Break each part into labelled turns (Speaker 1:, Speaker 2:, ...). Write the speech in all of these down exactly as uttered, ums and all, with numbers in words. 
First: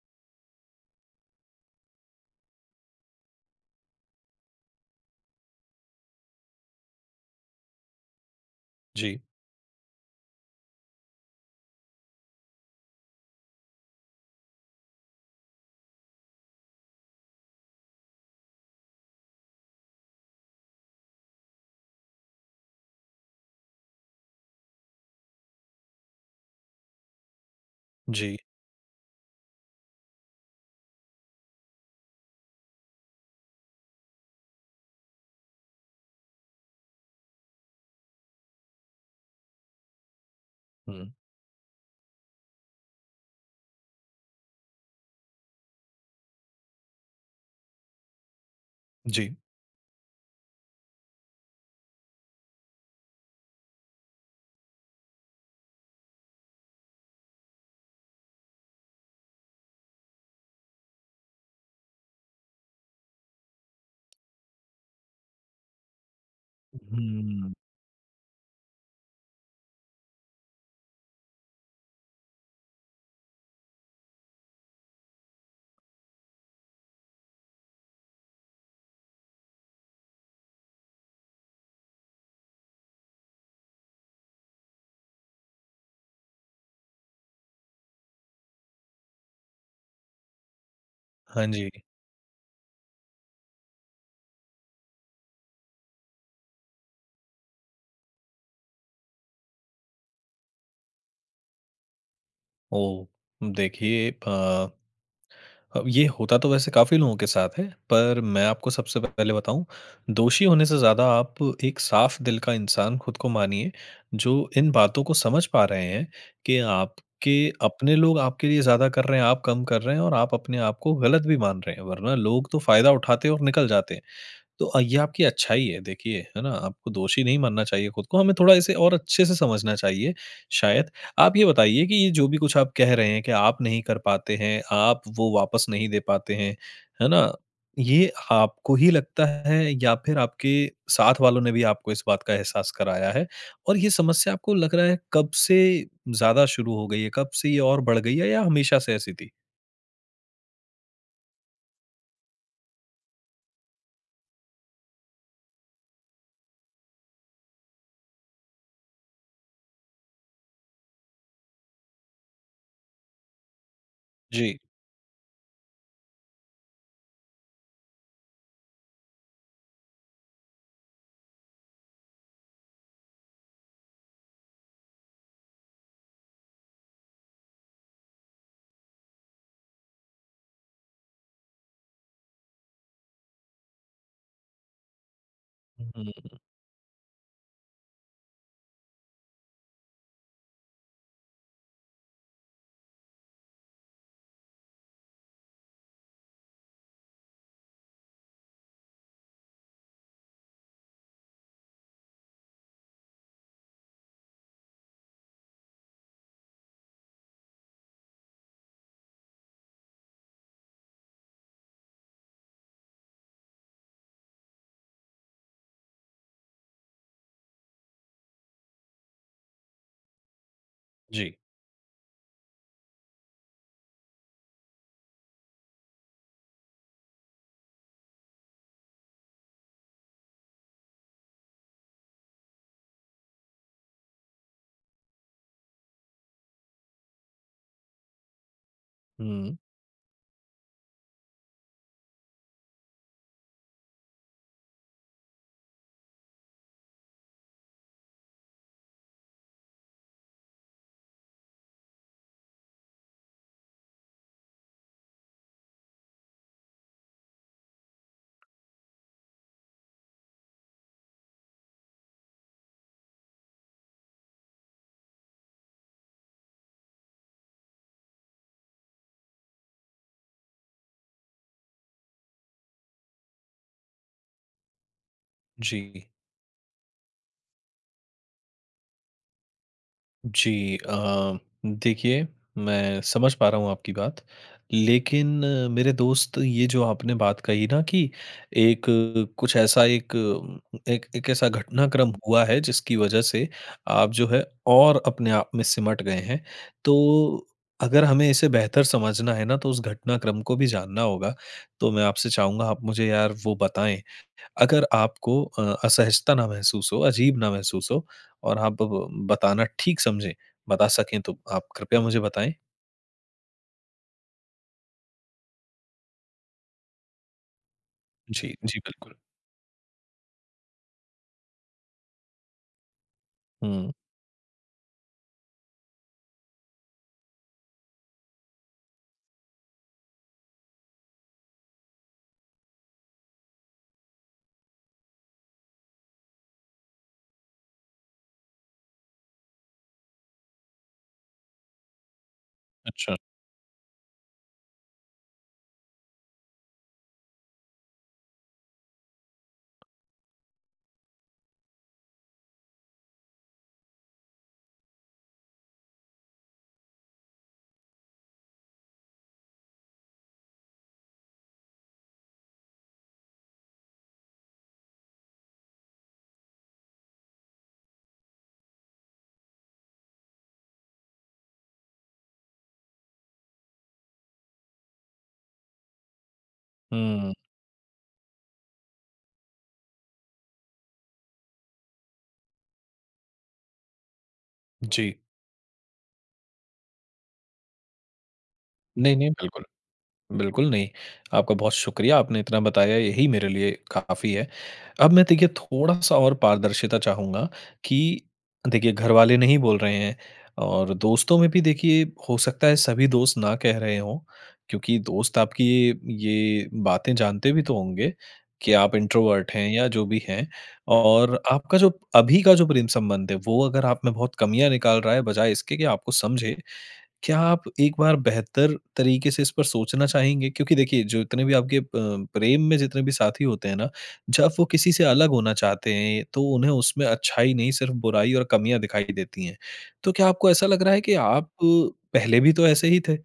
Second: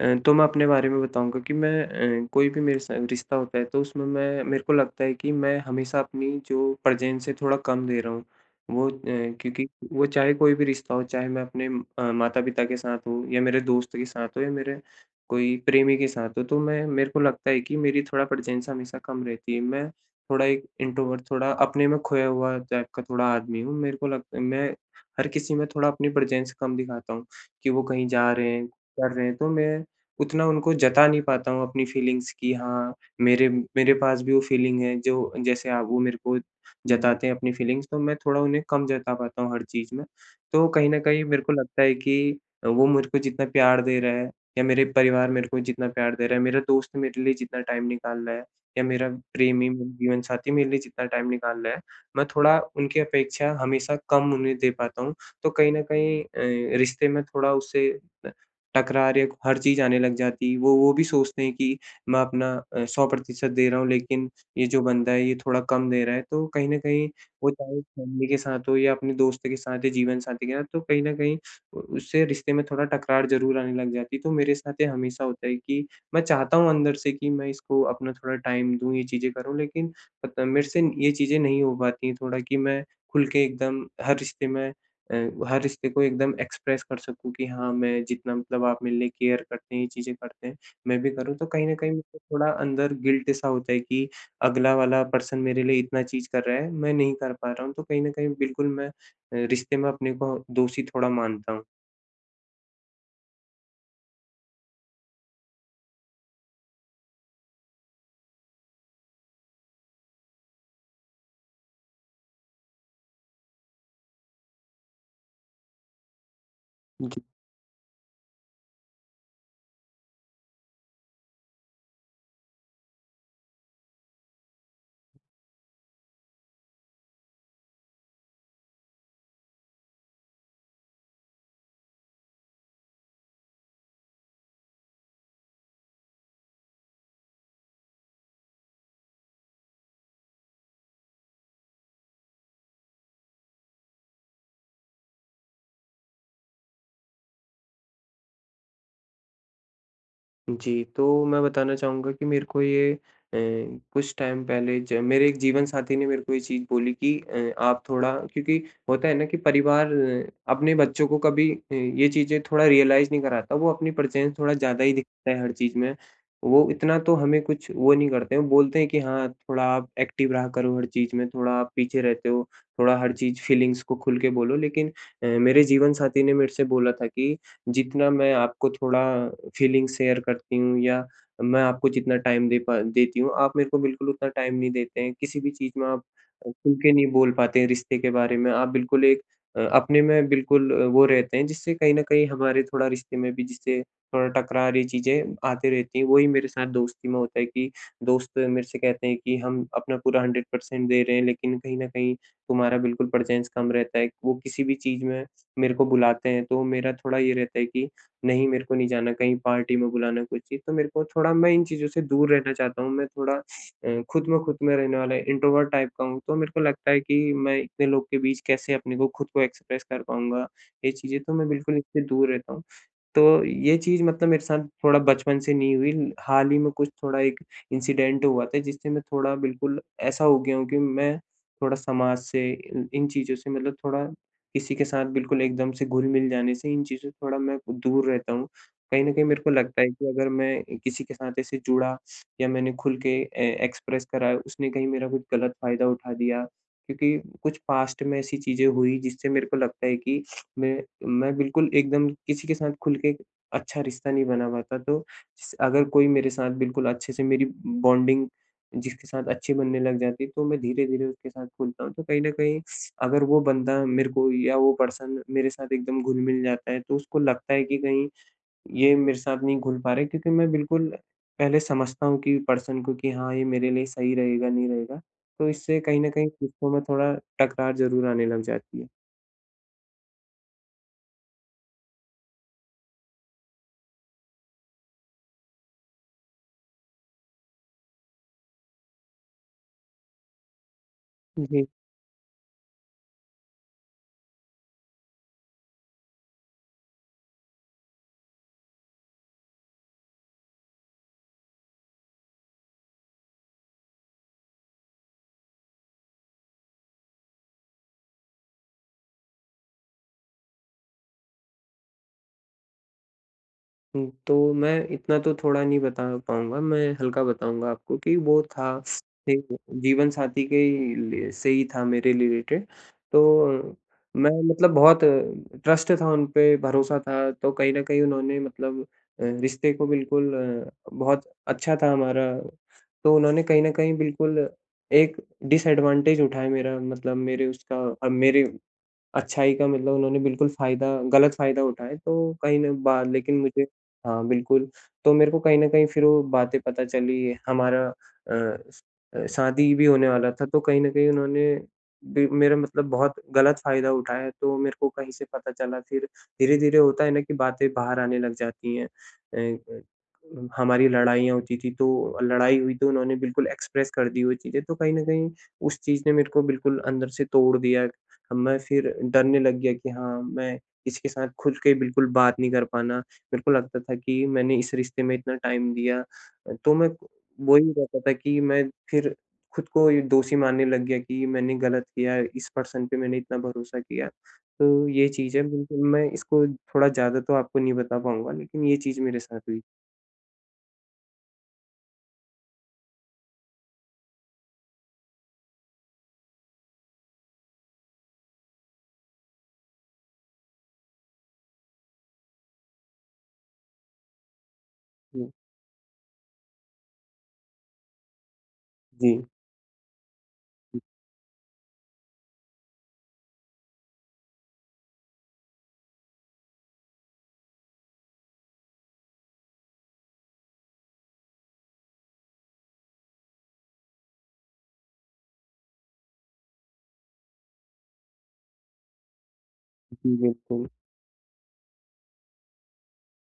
Speaker 1: अ, तो मैं अपने बारे में बताऊँगा कि मैं अ, कोई भी मेरे साथ रिश्ता होता है तो उसमें मैं मेरे को लगता है कि मैं हमेशा अपनी जो प्रेज़ेंस है थोड़ा कम दे रहा हूँ, वो अ,
Speaker 2: जी।
Speaker 1: क्योंकि वो चाहे कोई भी रिश्ता हो, चाहे मैं अपने अ, माता-पिता के साथ हो या मेरे दोस्त के साथ हो या मेरे कोई प्रेमी के साथ हो तो मैं मेरे को लगता है कि मेरी थोड़ा प्रेज़ेंस हमेशा कम रहती है मैं थोड़ा एक इंट्रोवर्ट थोड़ा अपने में खोया हुआ टाइप का थोड़ा आदमी हूँ। मेरे को लगत मैं हर किसी में थोड़ा अपनी प्रेज़ेंस कम दिखाता हूँ, कि वो कहीं जा
Speaker 2: जी।
Speaker 1: रहे हैं, कर रहे हैं तो मैं उतना उनको जता नहीं पाता हूँ अपनी फ़ीलिंग्स की हाँ, मेरे मेरे पास भी वो फ़ीलिंग है जो जैसे आप वो मेरे को जताते हैं अपनी फ़ीलिंग्स तो मैं थोड़ा उन्हें कम जता पाता हूँ हर चीज़ में। तो कहीं न
Speaker 2: हुँ।
Speaker 1: कहीं मेरे को लगता है कि अ, वो मुझ को जितना प्यार दे रहा है, या मेरे परिवार मेरे को जितना प्यार दे रहा है, मेरा दोस्त मेरे लिए जितना टाइम निकाल रहा है, या मेरा
Speaker 2: जी।
Speaker 1: प्रेमी मेरा जीवन-साथी मेरे लिए जितना टाइम निकाल ला है। मैं थोड़ा, उनकी अपेक्षा हमेशा कम उन्हें दे पाता हूँ, तो कहीं न कहीं अ, रिश्ते में थोड़ा उससे अ, तकरार या को हर चीज़ आने लग जाती है वो वो भी सोचते हैं कि मैं अपना अ, सौ प्रतिशत दे रहा हूँ लेकिन, ये जो बंदा है ये थोड़ा कम दे रहा है तो कहीं न कहीं वो
Speaker 2: हुँ।
Speaker 1: चाहे फ़ैमिली के साथ हो या अपने दोस्त के साथ या जीवन-साथी के साथ, तो कहीं न कहीं अ, उससे रिश्ते में थोड़ा तकरार ज़रूर आने लग जाती है तो मेरे साथ ये हमेशा होता है कि मैं चाहता हूँ अंदर से कि मैं इसको अपना थोड़ा टाइम दूँ ये चीज़ें करूँ लेकिन, अ, त मेरे से न ये चीज़ें नहीं हो पाती है थोड़ा कि मैं खुल के एकदम हर रिश्ते में अ, हर रिश्ते को एकदम एक्सप्रेस कर सकूँ कि हाँ, मैं जितना मतलब आप मेरे लिए केयर करते हैं ये चीज़ें करते हैं, मैं भी करूँ
Speaker 2: हाँ,
Speaker 1: तो कहीं न
Speaker 2: जी।
Speaker 1: कहीं मुझे थोड़ा अंदर गिल्ट सा होता है कि अगला वाला पर्सन मेरे लिए इतना चीज़ कर रहा है, मैं नहीं कर पा रहा हूँ तो कहीं न कहीं बिल्कुल मैं अ, रिश्ते में अपने को दोषी थोड़ा मानता हूँ।
Speaker 2: ओह! देखिए अ अब ये होता तो वैसे काफ़ी लोगों के साथ है। पर मैं आपको सबसे पहले बताऊँ, दोषी होने से ज़्यादा आप एक साफ़ दिल का इंसान खुद को मानिए, जो इन बातों को समझ पा रहे हैं, कि आपके
Speaker 1: जी।
Speaker 2: अपने लोग आपके लिए ज़्यादा कर रहे हैं, आप कम कर रहे हैं और आप अपने आपको गलत भी मान रहे हैं वरना लोग तो फायदा उठाते हैं और निकल जाते। तो ये आपकी अच्छाई है देखिए, है न? आपको दोषी नहीं मानना चाहिए खुद को हमें थोड़ा इसे और अच्छे से समझना चाहिए शायद। आप ये बताइए कि ये जो भी कुछ आप कह रहे हैं, कि आप नहीं कर पाते हैं, आप वो वापस नहीं दे पाते हैं। है न? ये आपको ही लगता है या फिर आपके साथ वालों ने भी आपको इस बात का एहसास कराया है? और ये समस्या आपको लग रहा है कब से ज़्यादा शुरू हो गई है? कब से ये और बढ़ गई है या हमेशा से ऐसी थी?
Speaker 1: जी, तो मैं बताना चाहूँगा कि मेरे को ये अ, कुछ टाइम पहले ज मेरे एक जीवन साथी ने मेरे को ये चीज़ बोली कि अ आप थोड़ा क्योंकि होता है न कि परिवार अपने बच्चों को कभी अ, ये चीज़ें थोड़ा रियलाइज नहीं कराता। वो अपनी प्रेजेंस थोड़ा
Speaker 2: जी।
Speaker 1: ज़्यादा ही दिखता है हर चीज़ में। वो इतना तो हमें कुछ वो नहीं करते, वो बोलते हैं कि हाँ थोड़ा आप एक्टिव रहा करो हर चीज़ में थोड़ा आप पीछे रहते हो, थोड़ा हर चीज़ फीलिंग्स को खूल के बोलो लेकिन अ, मेरे जीवन साथी ने मेरे से बोला था कि जितना मैं आपको थोड़ा फीलिंग शेयर करती हूँ या मैं आपको जितना टाइम दे पा देती हूँ, आप मेरे को बिल्कुल उतना टाइम नहीं देते हैं। किसी भी चीज़ में आप
Speaker 2: हुँ।
Speaker 1: खूल के नहीं बोल पाते हैं रिश्ते के बारे में, आप बिल्कुल एक अ अपने में बिल्कुल वो रहते हैं जिससे कहीं न कहीं हमारे थोड़ा रिश्ते में भी जिससे थोड़ा टकरार ये चीज़ें आती रहती हैं। वही मेरे साथ दोस्ती में होता है कि दोस्त मेरे से कहते हैं कि हम अपना पूरा हंड्रेड पर्सेंट दे रहे हैं लेकिन कहीं न कहीं तुम्हारा बिल्कुल प्रेजेंस कम रहता है। वो किसी भी चीज़ में मेरे को बुलाते हैं तो मेरा थोड़ा ये रहता है कि, नहीं मेरे को नहीं जाना कहीं पार्टी में बुलाना कोई ची तो मेरे को थोड़ा मैं इन चीज़ों से दूर रहना चाहता हूँ। मैं थोड़ा अ, खुद में खुद में रहने वाला इंट्रोवर्ट टाइप का हूँ तो मेरे को लगता है कि मैं इतने लोग के बीच कैसे अपने को खुद को एक्सप्रेस कर पाऊँगा। ये चीज़ें, तो
Speaker 2: जी।
Speaker 1: मैं बिल्कुल इससे दूर रहता हूँ। तो, ये चीज़ मतलब मेरे साथ थोड़ा बचपन से नहीं हुई, हाल ही में कुछ थोड़ा एक इंसिडेंट हुआ था, जिससे मैं थोड़ा बिल्कुल ऐसा हो गया हूँ कि मैं थोड़ा समाज से इन इन चीज़ों से मतलब थोड़ा किसी के साथ बिल्कुल एकदम से घुल-मिल जाने से इन चीज़ों से थोड़ा मैं दूर रहता हूँ। कहीं न कहीं मेरे को
Speaker 2: हुँ।
Speaker 1: लगता है कि अगर मैं अ, किसी के साथ ऐसे जुड़ा या मैंने खुल के अ, एक्सप्रेस करा, उसने कही मेरा कुछ गलत फायदा उठा दिया। क्योंकि कुछ पास्ट में ऐसी चीज़ें हुई जिससे मेरे को लगता है कि मैं मैं बिल्कुल एकदम किसी के साथ खुल के अच्छा रिश्ता नहीं बना पाता। तो स अगर कोई मेरे साथ बिल्कुल अच्छे से मेरी बॉन्डिंग जिसके साथ अच्छी बनने लग जाती है, तो मैं धीरे-धीरे उसके साथ खुलता हूँ। तो कहीं न कहीं अगर वो बंदा मेरे को या वो पर्सन मेरे साथ एकदम घुल-मिल जाता है तो उसको लगता है कि कहीं, ये मेरे साथ नहीं घुल पा रहे क्योंकि मैं बिल्कुल पहले समझता हूँ कि पर्सन को, कि हाँ ये मेरे लिए सही रहेगा, नहीं रहेगा? तो इससे कहीं
Speaker 2: जी।
Speaker 1: न कहीं रिश्तों में थोड़ा टकरार ज़रूर आने लग जाती है।
Speaker 2: जी अ, देखिए, मैं समझ पा रहा हूँ आपकी बात। लेकिन मेरे दोस्त, ये जो आपने बात कही न कि एक कुछ ऐसा एक एक एक ऐसा
Speaker 1: जी।
Speaker 2: घटनाक्रम हुआ है जिसकी वजह से आप जो है और अपने आप में सिमट गए हैं। तो अगर हमें इसे बेहतर समझना है न तो उस घटनाक्रम को भी जानना होगा। तो मैं आपसे चाहूँगा आप मुझे यार वो बताएँ। अगर आपको अ, असहजता ना महसूस हो, अजीब ना महसूस हो और आप ब बताना ठीक समझें। बता सके तो आप कृपया मुझे बताएँ।
Speaker 1: हुँ, तो मैं इतना तो थोड़ा नहीं बता पाउँगा, मैं हल्का बताऊँगा आपको कि वो
Speaker 2: जी। जी,
Speaker 1: था
Speaker 2: बिल्कुल।
Speaker 1: जीवन साथी के ही लिए से ही था मेरे रिलेटेड तो
Speaker 2: हुँ।
Speaker 1: मैं मतलब बहुत ट्रस्ट था, उनपे भरोसा था तो कहीं न कहीं उन्होंने मतलब अ, रिश्ते को बिल्कुल अ, बहुत अच्छा था हमारा। तो उन्होंने कहीं न कहीं बिल्कुल एक डिसएडवांटेज उठाया मेरा मतलब मेरे उसका अ, मेरे अच्छाई का मतलब उन्होंने बिल्कुल फायदा गलत फायदा उठाया तो कहीं ना बा
Speaker 2: अच्छा।
Speaker 1: लेकिन मुझे हाँ, बिल्कुल तो मेरे को कहीं न कहीं फिर वो बातें पता चली हमारा अ अ, शादी भी होने वाला था, तो कहीं न कहीं उन्होंने भी मेरा मतलब बहुत गलत फायदा उठाया तो मेरे को कहीं से पता चला। फिर धीरे-धीरे होता है न कि बातें बाहर आने लग जाती हैं। अ अ, हमारी लड़ाईयाँ होती थीं, तो लड़ाई हुई तो उन्होंने बिल्कुल एक्सप्रेस कर दी वो चीज़ें तो कहीं न कहीं उस चीज़ ने मेरेको बिल्कुल अंदर से तोड़ दिया। मैं फिर डरने लग गया कि हाँ, मैं इसके साथ खुद के बिल्कुल बात नहीं कर पाना, मेरे को लगता था कि मैंने इस रिश्ते में इतना टाइम दिया। अ, तो मैं
Speaker 2: हुँ।
Speaker 1: वो ही रहता था कि मैं फिर खुद को ही दोषी मानने लग गया कि मैंने गलत किया इस पर्सन पे मैंने इतना भरोसा किया। तो ये
Speaker 2: जी
Speaker 1: चीज़ है, बिल्कुल मैं इसको थोड़ा ज़्यादा तो आपको नहीं बता पाउँगा लेकिन ये चीज़ मेरे
Speaker 2: नहीं-नहीं,
Speaker 1: साथ हुई।
Speaker 2: बिल्कुल। बिल्कुल, नहीं। आपका बहुत शुक्रिया, आपने इतना बताया यही मेरे लिए काफ़ी है। अब मैं देखिए थोड़ा-सा और पारदर्शिता चाहूँगा कि देखिए घरवाले नहीं बोल रहे हैं और दोस्तों में भी देखिए हो सकता है सभी दोस्त ना कह रहे हों। क्योंकि
Speaker 1: हुँ।
Speaker 2: दोस्त आपकी ये ये बातें जानते भी तो होंगे, कि आप
Speaker 1: जी।
Speaker 2: इंट्रोवर्ट हैं या जो भी हैं।
Speaker 1: हुँ।
Speaker 2: और आपका जो अभी का जो प्रेम संबंध है वो अगर आप में बहुत कमियाँ निकाल रहा है, बजाए इसके कि आपको समझे। क्या आप एक बार बेहतर तरीके से इस पर सोचना चाहेंगे? क्योंकि देखिए, जो इतने भी आपके अ, प्रेम में जितने भी साथी होते हैं न, जब वो किसी से अलग होना चाहते हैं, तो उन्हें उसमें अच्छाई नहीं, सिर्फ बुराई और कमियाँ दिखाई देती हैं। तो
Speaker 1: जी,
Speaker 2: क्या आपको ऐसा
Speaker 1: बिल्कुल।
Speaker 2: लग रहा है कि आप पहले भी तो ऐसे ही थे,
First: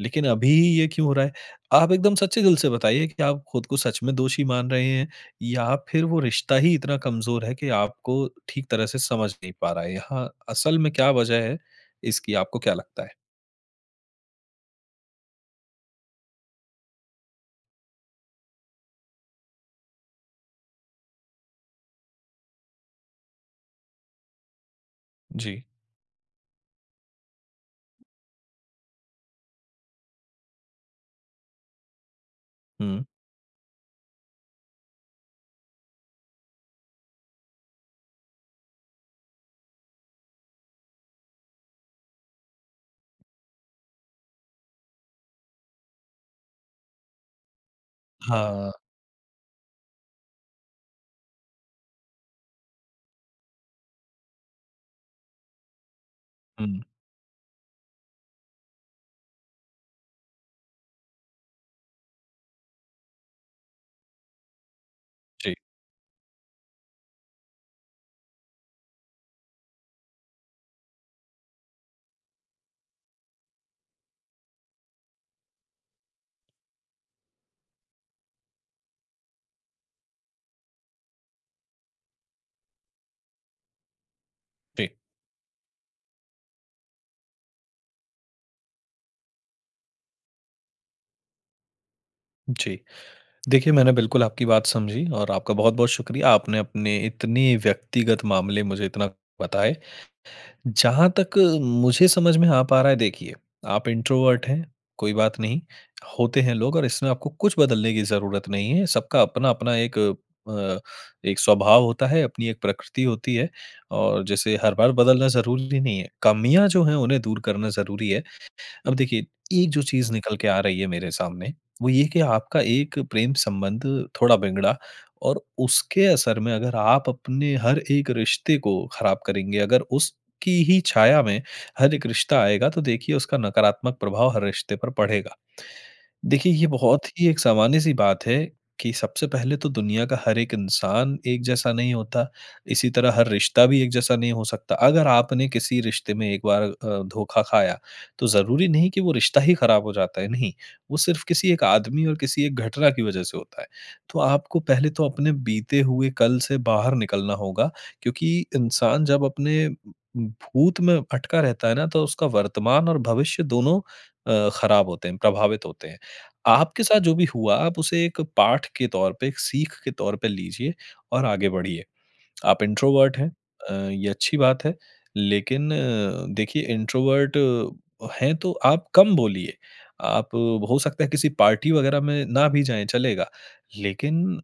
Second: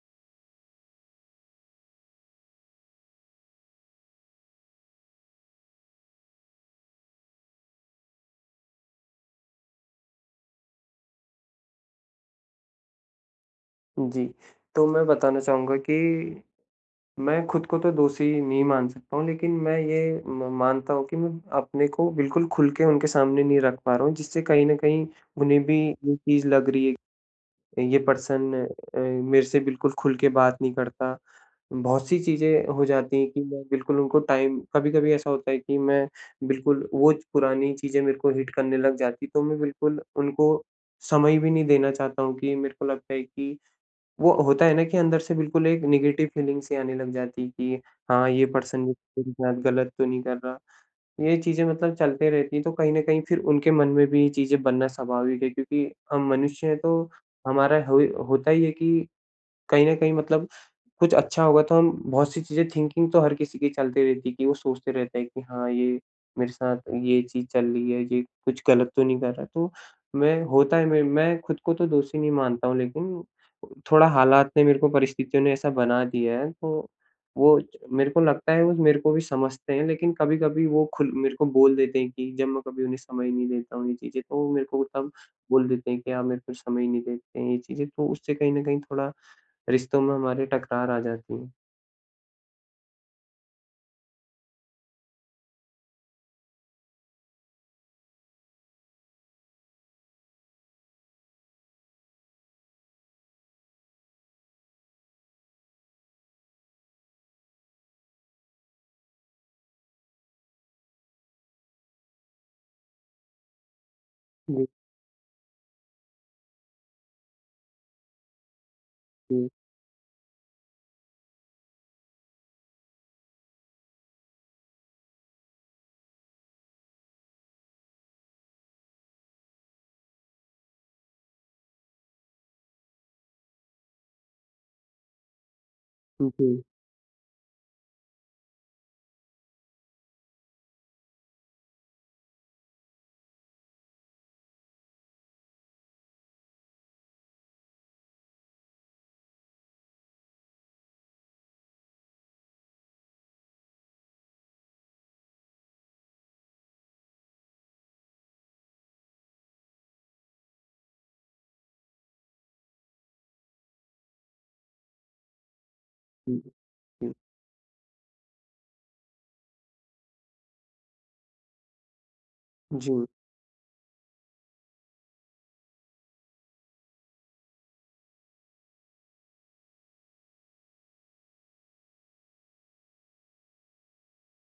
Speaker 2: लेकिन अभी ये क्यों हो रहा है? आप एकदम सच्चे दिल से बताइए कि आप खुद को सच में दोषी मान रहे हैं या फिर वो रिश्ता ही इतना कमज़ोर है, कि आपको ठीक तरह से समझ नहीं पा रहा है? यहाँ असल में क्या वजह है इसकी, आपको क्या लगता है?
Speaker 1: जी। तो मैं बताना चाहूँगा कि मैं ख़ुद को तो दोषी नहीं मान सकता हूँ। लेकिन मैं ये म मानता हूँ कि मैं अपने को बिल्कुल ख़ुल के उनके सामने नहीं रख पा रहा हूँ जिससे कहीं न कहीं उन्हें
Speaker 2: जी।
Speaker 1: भी ये चीज़ लग रही है ये पर्सन अ, मेरे से बिल्कुल ख़ुल के बात नहीं करता। बहुत-सी चीज़ें हो
Speaker 2: हुँ।
Speaker 1: जाती हैं कि मैं बिल्कुल उनको टाइम कभी-कभी ऐसा होता है कि मैं बिल्कुल वो पुरानी चीज़ें मेरे को हिट करने लग जाती। तो मैं बिल्कुल उनको समय भी नहीं देना चाहता हूँ कि मेरे को लगता है कि, वो होता है न कि अंदर से बिल्कुल एक नेगेटिव फ़ीलिंग सी आने लग जाती है कि हाँ ये
Speaker 2: हाँ।
Speaker 1: पर्सन मेरे साथ ग़लत तो नहीं कर रहा। ये चीज़े मतलब चलती रहती हैं। तो कहीं न कहीं फ़िर उनके मन में भी ये चीज़ें बनना स्वाभाविक है क्योंकि हम मनुष्य हैं
Speaker 2: हुँ।
Speaker 1: तो हमारा होई होता ही है कि, कहीं न कहीं मतलब कुछ अच्छा होगा तो हम बहुत सी चीज़े थिंकिंग तो हर किसी की चलती रहती है कि वो सोचते रहते हैं कि
Speaker 2: जी।
Speaker 1: हाँ, ये मेरे साथ ये चीज़ चल रही है, ये कुछ ग़लत तो नहीं कर रहा? तो मैं होता है मैं मैं ख़ुद को तो दोषी नहीं मानता हूँ लेकिन थोड़ा हालात ने मेरे को परिस्थितियों ने ऐसा बना दिया है। तो वो मेरे को लगता है वो मेरे को भी समझते हैं। लेकिन कभी-कभी वो ख़ुल मेरे को बोल देते हैं कि जब मैं कभी उन्हें समय नहीं देता हूँ ये चीज़े। तो वो मेरे को
Speaker 2: जी।
Speaker 1: तब बोल देते हैं कि आप मेरे को समय नहीं देते हैं, ये चीज़ें। तो उससे कहीं न कहीं थोड़ा, रिश्तों में हमारी टकरार आ जाती है।
Speaker 2: जी। देखिए मैंने बिल्कुल आपकी बात समझी और आपका बहुत-बहुत शुक्रिया, आपने अपने इतनी व्यक्तिगत मामले मुझे इतना बताए। जहाँ तक मुझे समझ में आ पा रहा है देखिए, आप इंट्रोवर्ट हैं, कोई बात नहीं। होते हैं लोग और इसमें आपको कुछ बदलने की ज़रूरत नहीं है। सबका अपना अपना एक अ, एक स्वभाव होता है, अपनी एक प्रकृति होती है और जैसे
Speaker 1: जी।
Speaker 2: हर बार बदलना ज़रूरी नहीं है। कमियाँ जो हैं उन्हें दूर करना ज़रूरी है। अब देखिए,
Speaker 1: हुँ।
Speaker 2: एक जो चीज़ निकल के आ रही है मेरे सामने, वो ये है कि आपका एक प्रेम संबंध थोड़ा बिगड़ा और उसके असर में अगर आप अपने हर एक रिश्ते को ख़राब करेंगे, अगर उसकी ही छाया में हर एक रिश्ता आएगा तो देखिए उसका नकारात्मक प्रभाव हर रिश्ते पर पड़ेगा। देखिए
Speaker 1: [unintelligible]
Speaker 2: ये बहुत ही एक सामान्य सी बात है कि सबसे पहले तो दुनिया का हर एक इंसान एक जैसा नहीं होता। इसी तरह हर रिश्ता भी एक जैसा नहीं हो सकता। अगर आपने किसी रिश्ते में एक बार अ, धोखा खाया तो ज़रूरी नहीं कि वो रिश्ता ही ख़राब हो जाता है, नहीं। वो सिर्फ किसी एक आदमी और किसी एक घटना की वजह से होता है। तो आपको पहले तो अपने बीते हुए कल से बाहर निकलना होगा क्योंकि इंसान जब अपने भूत में अटका रहता है ना तो उसका वर्तमान और भविष्य दोनों अ, ख़राब होते हैं, प्रभावित होते हैं।
Speaker 1: हुँ,
Speaker 2: आपके साथ
Speaker 1: हुँ। ई
Speaker 2: जो भी हुआ आप उसे एक पाठ के तौर पे, एक सीख के तौर पे लीजिए और आगे बढ़िए। आप
Speaker 1: जी।
Speaker 2: इंट्रोवर्ट हैं, अ, ये अच्छी बात है। लेकिन अ, देखिए इंट्रोवर्ट है तो आप कम बोलिए। आप हो सकता है किसी पार्टी वगैरह में ना भी जाएँ, चलेगा। लेकिन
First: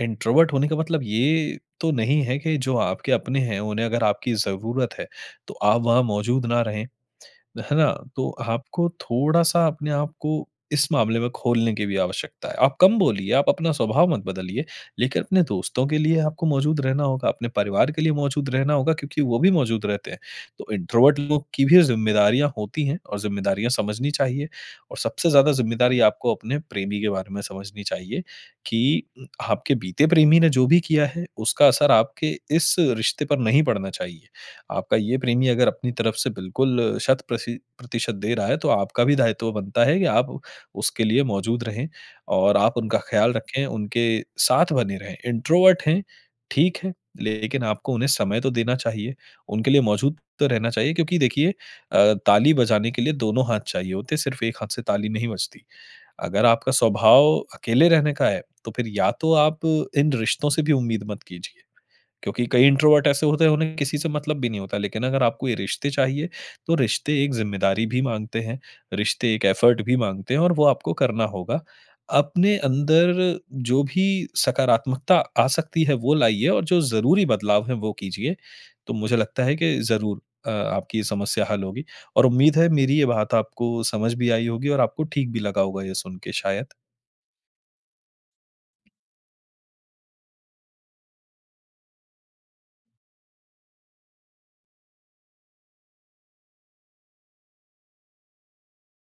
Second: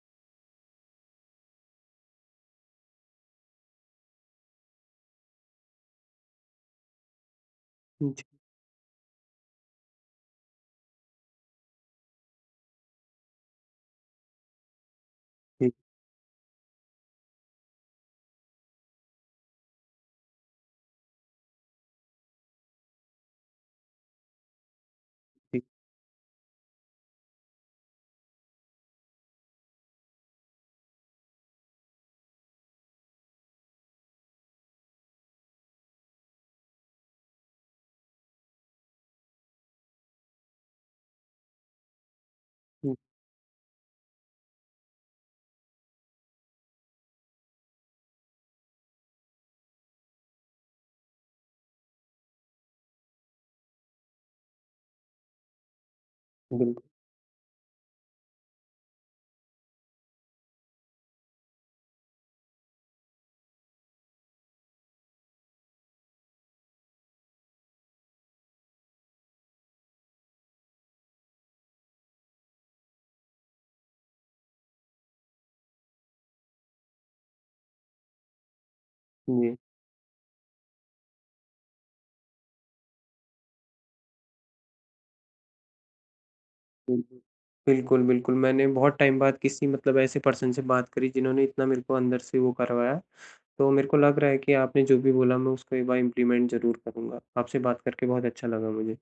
Speaker 2: इंट्रोवर्ट होने का मतलब ये तो नहीं है कि जो आपके अपने हैं उन्हें अगर आपकी ज़रूरत है तो आप वहाँ मौजूद ना रहें। है ना?
Speaker 1: जी।
Speaker 2: तो आपको थोड़ा सा अपने आपको इस मामले में खोलने की भी आवश्यकता है। आप कम बोलिए, आप अपना स्वभाव मत बदलिए लेकिन अपने
Speaker 1: ठीक।
Speaker 2: दोस्तों के लिए आपको मौजूद रहना होगा, अपने परिवार के लिए मौजूद रहना होगा क्योंकि वो भी मौजूद रहते हैं। तो इंट्रोवर्ट लोग की भी ज़िम्मेदारियाँ होती हैं और ज़िम्मेदारियाँ समझनी चाहिए। और सबसे ज़्यादा
Speaker 1: ठीक।
Speaker 2: ज़िम्मेदारी आपको अपने प्रेमी के बारे में समझनी चाहिए कि आपके बीते प्रेमी ने जो भी किया है उसका असर आपके इस रिश्ते पर नहीं पड़ना चाहिए। आपका ये प्रेमी अगर अपनी तरफ से बिल्कुल शत प्रशि प्रतिशत दे रहा है, तो आपका भी दायित्व बनता है कि आप उसके लिए मौजूद रहें और आप
Speaker 1: हुँ।
Speaker 2: उनका ख़याल रखें, उनके साथ बने रहें। इंट्रोवर्ट हैं, ठीक है, लेकिन आपको उन्हें समय तो देना चाहिए, उनके लिए मौजूद तो रहना चाहिए। क्योंकि देखिए अ, ताली बजाने के लिए दोनों हाथ चाहिए होते हैं। सिर्फ एक हाथ से ताली नहीं बजती। अगर आपका
Speaker 1: बिल्क
Speaker 2: स्वभाव अकेले रहने का है तो फिर या तो आप इन रिश्तों से भी उम्मीद मत कीजिए। क्योंकि कई इंट्रोवर्ट ऐसे होते हैं उन्हें किसी से मतलब भी नहीं होता। लेकिन अगर आपको ये रिश्ते चाहिए तो रिश्ते एक ज़िम्मेदारी भी माँगते हैं, रिश्ते एक एफोर्ट भी माँगते हैं और वो आपको करना होगा। अपने अंदर जो भी सकारात्मकता आ सकती है वो लाइए और जो ज़रूरी बदलाव है वो कीजिए। तो मुझे लगता है
Speaker 1: जी।
Speaker 2: कि ज़रूर अ, आपकी ये समस्या हल होगी और उम्मीद है मेरी ये बात आपको समझ भी आई होगी और आपको ठीक भी लगा होगा ये सुन के शायद।
Speaker 1: बिल्कुल। बिल्कुल, बिल्कुल। मैंने बहुत टाइम बाद किसी मतलब ऐसे पर्सन से बात करी जिन्होंने इतना मेरे को अंदर से वो करवाया। तो मेरे को लग रहा है कि आपने जो भी बोला मैं उसको एक बार इंप्लीमेंट ज़रूर करूँगा। आपसे बात करके बहुत अच्छा लगा मुझे।